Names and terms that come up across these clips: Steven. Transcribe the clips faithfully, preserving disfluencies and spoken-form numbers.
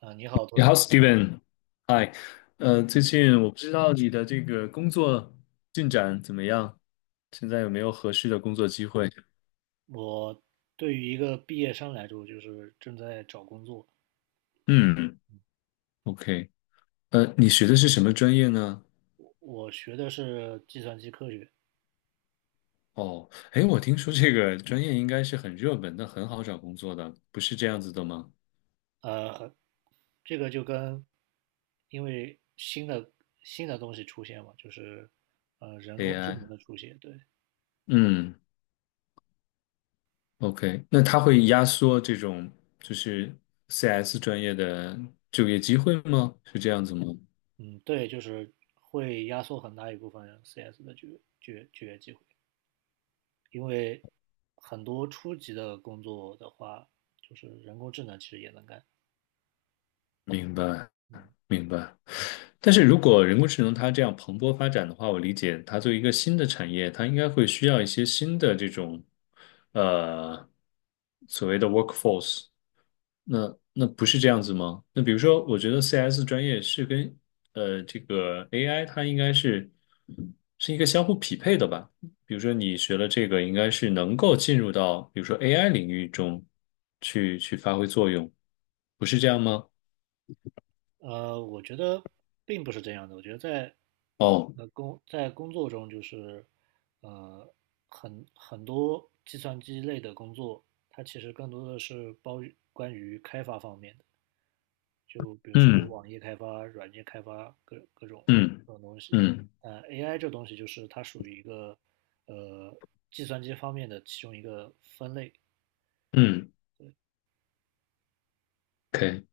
啊，你好，你托好尼。，Steven，嗨，呃，最近我不知道你的这个工作进展怎么样，现在有没有合适的工作机会？我对于一个毕业生来说，就是正在找工作。嗯，OK，呃，你学的是什么专业呢？我学的是计算机科学。哦，哎，我听说这个专业应该是很热门的，很好找工作的，不是这样子的吗呃，这个就跟因为新的新的东西出现嘛，就是呃人工智？A I，能的出现，对。嗯，OK，那它会压缩这种就是 C S 专业的就业机会吗？是这样子吗？嗯，对，就是会压缩很大一部分 C S 的就业就业就业机会，因为很多初级的工作的话，就是人工智能其实也能干，明白，嗯。明白。但是如果人工智能它这样蓬勃发展的话，我理解它作为一个新的产业，它应该会需要一些新的这种，呃，所谓的 workforce。那那不是这样子吗？那比如说，我觉得 C S 专业是跟呃这个 A I 它应该是是一个相互匹配的吧？比如说你学了这个，应该是能够进入到比如说 A I 领域中去去发挥作用，不是这样吗？呃，我觉得并不是这样的。我觉得在哦，那工在工作中，就是呃很很多计算机类的工作，它其实更多的是包于关于开发方面的，就比如说嗯网页开发、软件开发各各种嗯各种东西。嗯呃，A I 这东西就是它属于一个呃计算机方面的其中一个分类。嗯，OK。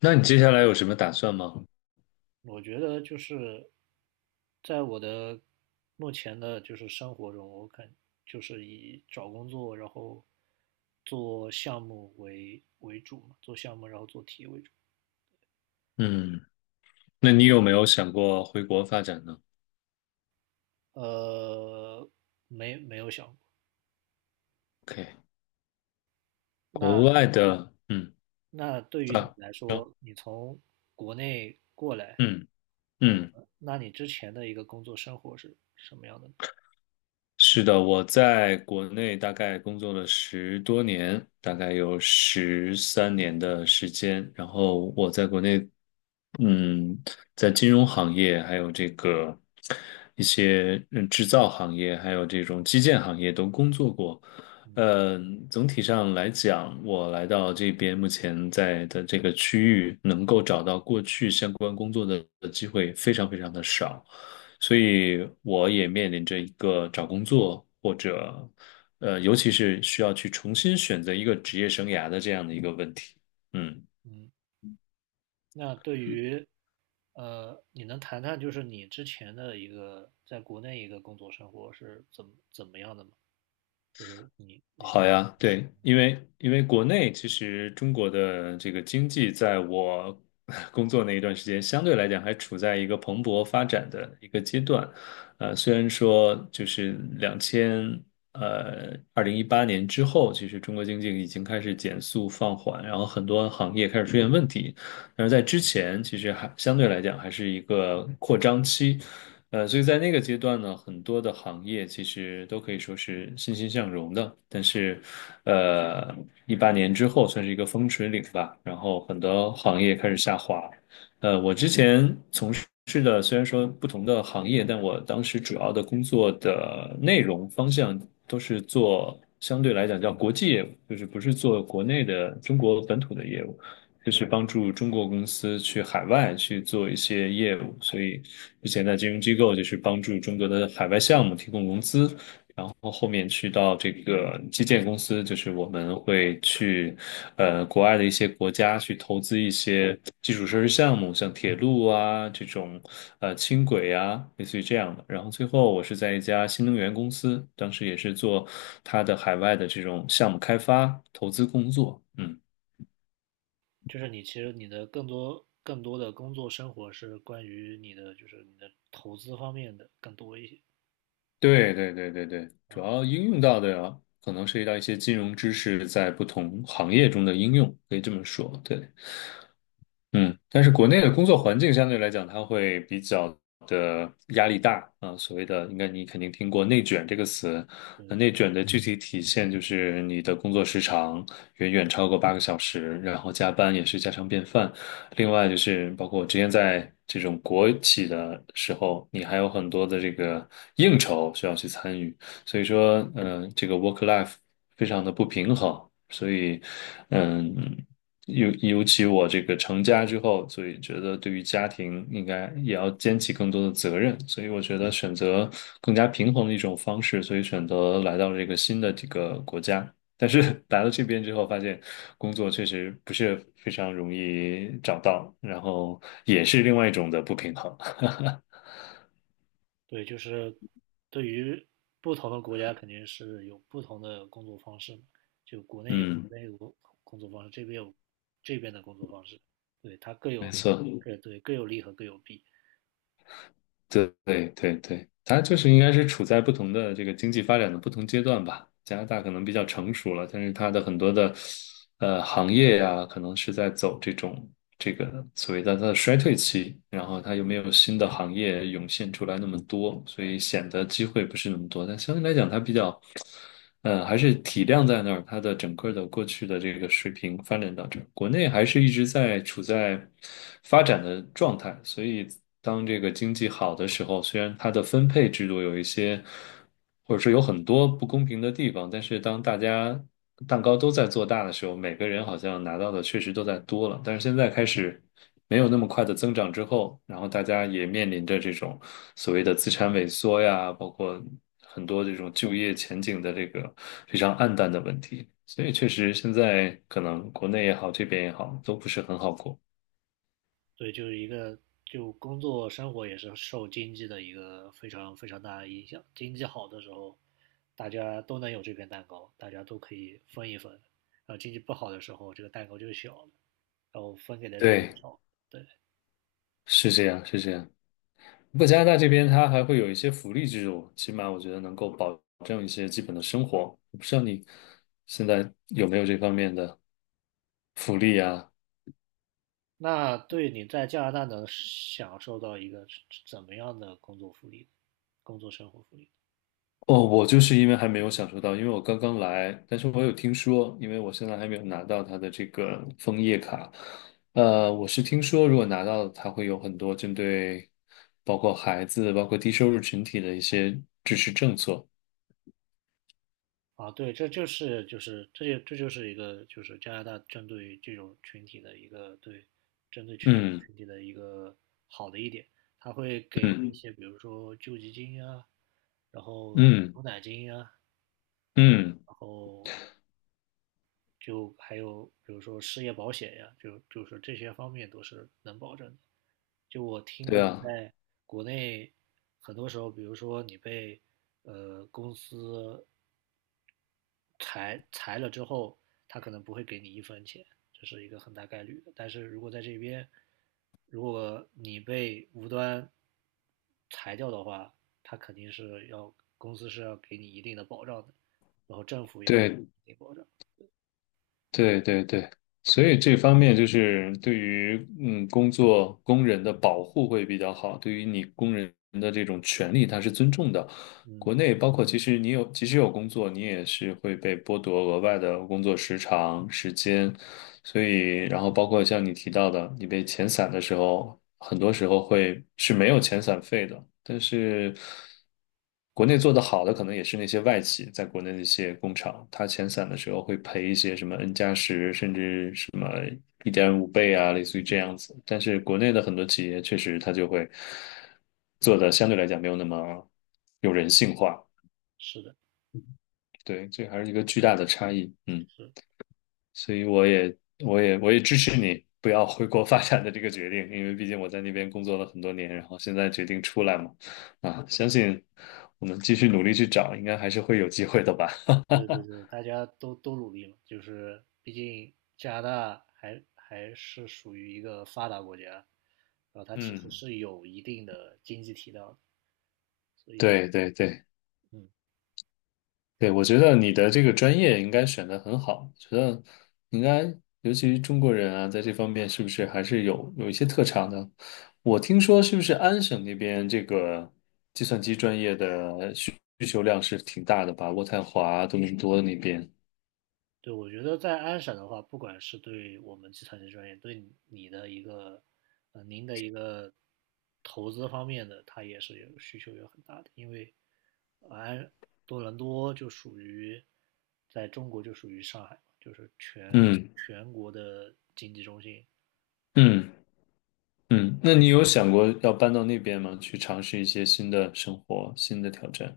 那你接下来有什么打算吗？我觉得就是在我的目前的就是生活中，我肯就是以找工作，然后做项目为为主嘛，做项目然后做题为主。嗯，那你有没有想过回国发展呢呃，没没有想过。？OK，国那外的，嗯那对于你啊，来行说，你从国内过来，嗯呃，嗯。那你之前的一个工作生活是什么样的呢？是的，我在国内大概工作了十多年，大概有十三年的时间。然后我在国内，嗯，在金融行业，还有这个一些嗯制造行业，还有这种基建行业都工作过。嗯嗯，总体上来讲，我来到这边目前在的这个区域，能够找到过去相关工作的机会非常非常的少。所以我也面临着一个找工作或者，呃，尤其是需要去重新选择一个职业生涯的这样的一个问题。嗯。嗯。那对于，呃，你能谈谈就是你之前的一个在国内一个工作生活是怎么怎么样的吗？就是你你这好呀，对，因为因为国内其实中国的这个经济，在我 工作那一段时间，相对来讲还处在一个蓬勃发展的一个阶段。呃，虽然说就是两千呃二零一八年之后，其实中国经济已经开始减速放缓，然后很多行业开始出现问题，但是在之前，其实还相对来讲还是一个扩张期。呃，所以在那个阶段呢，很多的行业其实都可以说是欣欣向荣的。但是，呃，一八年之后算是一个分水岭吧，然后很多行业开始下滑。呃，我之前是的，虽然说不同的行业，但我当时主要的工作的内容方向都是做相对来讲叫国际业务，就是不是做国内的中国本土的业务，就是帮助中国公司去海外去做一些业务。所以之前在金融机构就是帮助中国的海外项目提供融资。然后。然后后面去到这个基建公司，就是我们会去，呃，国外的一些国家去投资一些基础设施项目，像铁路啊这种，呃，轻轨啊，类似于这样的。然后最后我是在一家新能源公司，当时也是做它的海外的这种项目开发投资工作。嗯，就是你其实你的更多更多的工作生活是关于你的就是你的投资方面的更多一些。对对对对对，啊，主要应用到的可能涉及到一些金融知识在不同行业中的应用，可以这么说，对。嗯，但是国内的工作环境相对来讲，它会比较的压力大啊。所谓的，应该你肯定听过“内卷”这个词。那对内卷的具体体现就是你的工作时长远远超过八个小时，然后加班也是家常便饭。另外就是包括我之前在这种国企的时候，你还有很多的这个应酬需要去参与。所以说，嗯、这个 work life 非常的不平衡，所以，嗯，尤尤其我这个成家之后，所以觉得对于家庭应该也要肩起更多的责任，所以我觉得选择更加平衡的一种方式，所以选择来到了这个新的这个国家。但是 来到这边之后，发现工作确实不是非常容易找到，然后也是另外一种的不平衡。对，就是对于不同的国家肯定是有不同的工作方式嘛，就国内有国嗯，内的工工作方式，这边有这边的工作方式，对，它各没有，错。各对各有利和各有弊。对对对对，它就是应该是处在不同的这个经济发展的不同阶段吧。加拿大可能比较成熟了，但是它的很多的呃行业呀、可能是在走这种这个所谓的它的衰退期，然后它又没有新的行业涌现出来那么多，所以显得机会不是那么多。但相对来讲，它比较嗯，还是体量在那儿，它的整个的过去的这个水平发展到这儿，国内还是一直在处在发展的状态，所以当这个经济好的时候，虽然它的分配制度有一些，或者说有很多不公平的地方，但是当大家蛋糕都在做大的时候，每个人好像拿到的确实都在多了，但是现在开始没有那么快的增长之后，然后大家也面临着这种所谓的资产萎缩呀，包括很多这种就业前景的这个非常暗淡的问题。所以确实，现在可能国内也好，这边也好，都不是很好过。对，就是一个就工作生活也是受经济的一个非常非常大的影响，经济好的时候，大家都能有这片蛋糕，大家都可以分一分，然后经济不好的时候，这个蛋糕就小了，然后分给的人就对，少，对。是这样，是这样。不过加拿大这边它还会有一些福利制度，起码我觉得能够保证一些基本的生活。我不知道你现在有没有这方面的福利啊？那对你在加拿大能享受到一个怎么样的工作福利、工作生活福利？哦，我就是因为还没有享受到，因为我刚刚来，但是我有听说，因为我现在还没有拿到它的这个枫叶卡，呃，我是听说如果拿到，它会有很多针对包括孩子、包括低收入群体的一些支持政策。啊，对，这就是就是这就这就是一个就是加拿大针对于这种群体的一个对针对这种嗯群体的一个好的一点，它会给一嗯些比如说救济金啊，然后嗯牛奶金啊，嗯，然后就还有比如说失业保险呀，就就是这些方面都是能保证的。就我听对过，啊，在国内很多时候，比如说你被呃公司裁裁了之后，他可能不会给你一分钱，这是一个很大概率的。但是如果在这边，如果你被无端裁掉的话，他肯定是要公司是要给你一定的保障的，然后政府也会给对你一定保障。对对对，所以这方面就是对于嗯工作工人的保护会比较好，对于你工人的这种权利，它是尊重的。国嗯，内包括其实你有即使有工作，你也是会被剥夺额外的工作时长、时间，所以，然后包括像你提到的，你被遣散的时候，很多时候会是没有遣散费的。但是，国内做得好的可能也是那些外企，在国内的一些工厂，它遣散的时候会赔一些什么 N 加十，甚至什么一点五倍啊，类似于这样子。但是国内的很多企业确实它就会做的相对来讲没有那么有人性化，是的，对，这还是一个巨大的差异。嗯。是。所以我也我也我也支持你不要回国发展的这个决定，因为毕竟我在那边工作了很多年，然后现在决定出来嘛，啊，相信我们继续努力去找，应该还是会有机会的吧。对对对，大家都都努力嘛，就是毕竟加拿大还还是属于一个发达国家，然后它其实嗯，是有一定的经济体量的。对对对，嗯，对，我觉得你的这个专业应该选的很好，觉得应该，尤其是中国人啊，在这方面是不是还是有有一些特长的？我听说是不是安省那边这个计算机专业的需需求量是挺大的吧？渥太华、多伦多那边，对，我觉得在安省的话，不管是对我们计算机专业，对你你的一个呃您的一个投资方面的，它也是有需求有很大的，因为呃安多伦多就属于在中国就属于上海嘛，就是全嗯全国的经济中心。嗯嗯，那你有想过要搬到那边吗？去尝试一些新的生活、新的挑战？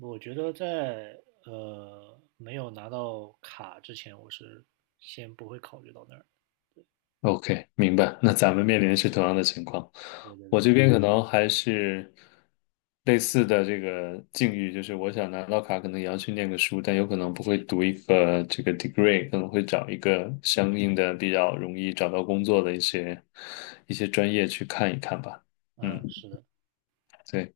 我觉得在呃没有拿到卡之前，我是先不会考虑到那儿。OK，明白。那咱们面临的是同样的情况，我这边可能还是类似的这个境遇，就是我想拿到卡，可能也要去念个书，但有可能不会读一个这个 degree，可能会找一个相应的比较容易找到工作的一些一些专业去看一看吧。嗯，嗯，是的，对，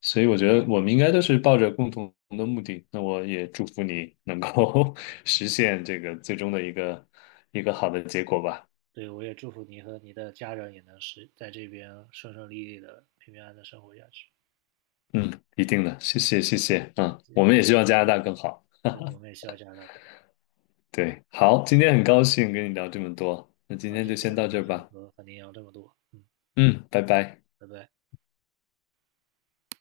所以我觉得我们应该都是抱着共同的目的。那我也祝福你能够 实现这个最终的一个一个好的结果吧。对，我也祝福你和你的家人也能是在这边顺顺利利的、平平安安的生活下去。嗯，一定的，谢谢谢谢，嗯，我们也希望加拿大更好。对，我们也希望加拿大更好。对，好，今天很高兴跟你聊这么多，那今啊！天今就天先也很到这高儿兴吧，和和您聊这么多，嗯，嗯，拜拜。拜拜。